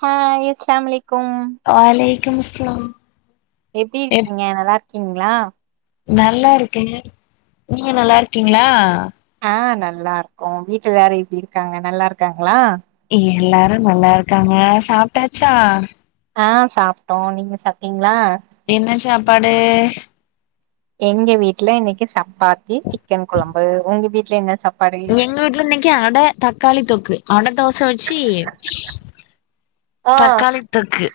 Hi ஸ்லாம்மலேக்கும் அலேக்கும் ஸ்லாம் எப்டி இருக்கீங்க நல்லா இருக்கீங்ளா நல்லா இருக்கேங்க நீங்க நல்லா இருக்கீங்ளா ஆ நல்லா இருக்கோ வீட்ல எல்லாரு எப்டி இருக்காங்க நல்லா இருக்காங்ளா இங்க எல்லாரு நல்லா இருக்காங்க சாப்டாச்சா ஆ சாப்ட்டோ நீங்க சாப்டீங்ளா என்ன சாப்பாடு எங்க வீட்ல இன்னைக்கி சப்பாத்தி சிக்கன் கொழம்பு உங்க வீட்ல என்ன சாப் எங்கூட்ல இன்னைக்கி அட தக்காளி தொக்கு அட தோச வெச்சி ஆ தக்காளி தொக்கு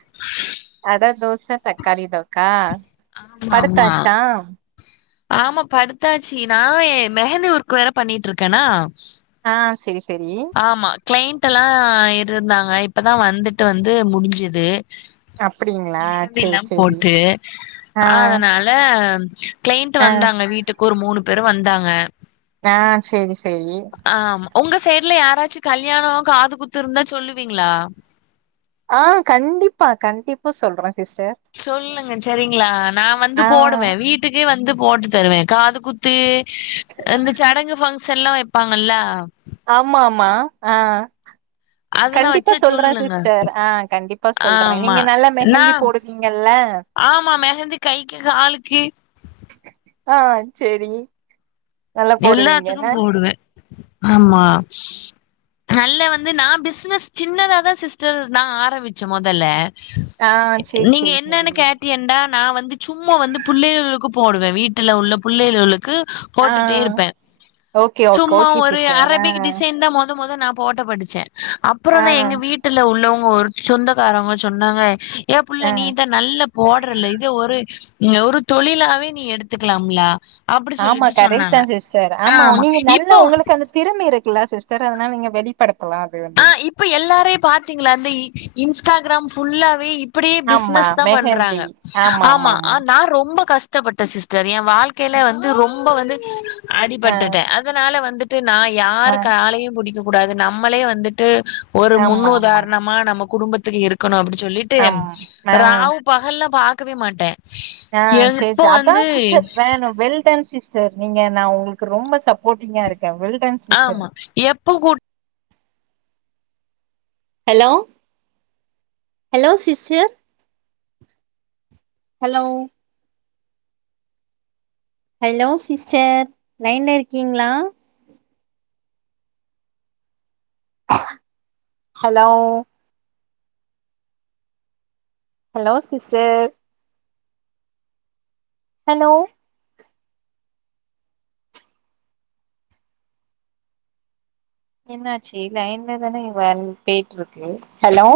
அட தோச தக்காளி தொக்கா ஆமா ஆமா படுத்தாச்சா ஆமா படுத்தாச்சு நா ஏ மெஹந்தி ஒர்க்கு வேற பண்ணிட்ருக்கேனா ஆ செரி செரி ஆமா க்ளெய்ண்ட்டெல்லா இருந்தாங்க இப்பதா வந்துட்டு வந்து முடிஞ்சுது அப்டிங்களா மெஹந்தில்லா செரி செரி போட்டு ஆ அதனால த க்ளெய்ண்ட்டு ஆ வந்தாங்க வீட்டுக்கு ஒரு மூணு பேரு வந்தாங்க ஆ செரி செரி ஆமா உங்க சைட்ல யாராச்சு கல்யாணோ காதுகுத்து இருந்தா சொல்லுவீங்ளா ஆ கண்டிப்பா கண்டிப்பா சொல்றே சிஸ்டர் சொல்லுங்க செரிங்ளா நா வந்து ஆ போடுவே வீட் டுக்கே வந்து போட்டு தருவே காது குத்து அந்த சடங்கு ஃபங் ஷன்லா வெப்பாங்கள்ல ஆமா ஆமா ஆ அதெல்லா கண்டிப்பா வச்சா சொல்றே சொல்லுங்க சிஸ்டர் ஆ கண்டிப்பா சொல்றே ஆமா நீங்க நல்லி நா மெஹந்தி போடுவீங்கல்ல ஆமா மெஹந்தி கைக்கு காலுக்கு ஆ செரி எல்லாத்துக்கு போடுவே நல்ல வந்து நா பிசினஸ் சின்னதாதா சிஸ்டர் நா ஆரம்பிச்சே மொதல்ல ஆ சரி, நீங்க சரி, சரி. என்னனு கேட் டியன்டா நா வந்து சும்மா வந்து புள்ளையளுக்கு போடுவே வீட்டுல உள்ள புள்ளையளுவளுக்கு ஆ வுட்டுட்டே இருப்பே ஓகே, ஓகே, சும்மா ஓகே ஒரு சிஸ்டர். ஆ, அரபிக் டிசைன் தா மொத மொத நா போட்டப்படிச்ச ஆ, அப்பறமே எங்க வீட்ல உள்ளவங்க ஒருச் சொந்தக்காரவங்கச் சொன்னாங்க ஏ ஆ. புள்ள நீதா நல்லப் போட்றல்லே இதே ஒரே உம் ஒரு தொழிலாவே நீ எடுத்துக்கலாம்லா அப்டி சொல்லிட்டு கரெக்ட்தா சொன்னாங்க சிஸ்டர் ஆமா நீங்க நல்ல உங்களுக்கு அந்த திறம இருக்குல்ல சிஸ்டர் அதனா நீங்க வெளிப்படுத்தலா அது ஆ வந்து இப்ப எல்லாரைப் பாத்தீங்ளா அந்த இ இன்ஸ்டாகிராம் ஃபுல்லாவே இப் டி ஆமா பிஸ்னஸ் தா மெஹந்தி. பண்றாங்க ஆமா ஆமாமாமா. ஆ நா ரொம்ப கஷ் டப்பட்ட சிஸ்டர் என் வாழ்க்கையில வந்து ரொம்ப வந்து அ, ஆ, அடிபட்டுட்டே அதனால வந்து ட்டு நா ஆ. யாரு காலையு புடிக்க கூடாது நம்மளே வந்துட்டு ஒரு முன் ஆமாமா. உதாரணமா நம்ம குடும்பத்துக்கு இருக்கணு அப்டி சொல்லிட்டு ஆம். ஆ. ராவு பகல்லா பாக்கவே மாட்டே ஆ சே எப்ப ச அதான் வந்து சிஸ்டர் வேணு வெல்டன் சிஸ் டர் நீங்க நா உங்குளுக்கு ரொம்ப சப்போட்டிங்கா இருக்கே வெல்டன் ஆமா எப்ப கூ hello hello sister hello hello sister லைன்ல இருக்கீங்ளா ஹலோ ஹலோ சிஸ்டர் ஹலோ என்னாச்சு லைன்ல தானே வன் போயிட்டு இருக்கு ஹலோ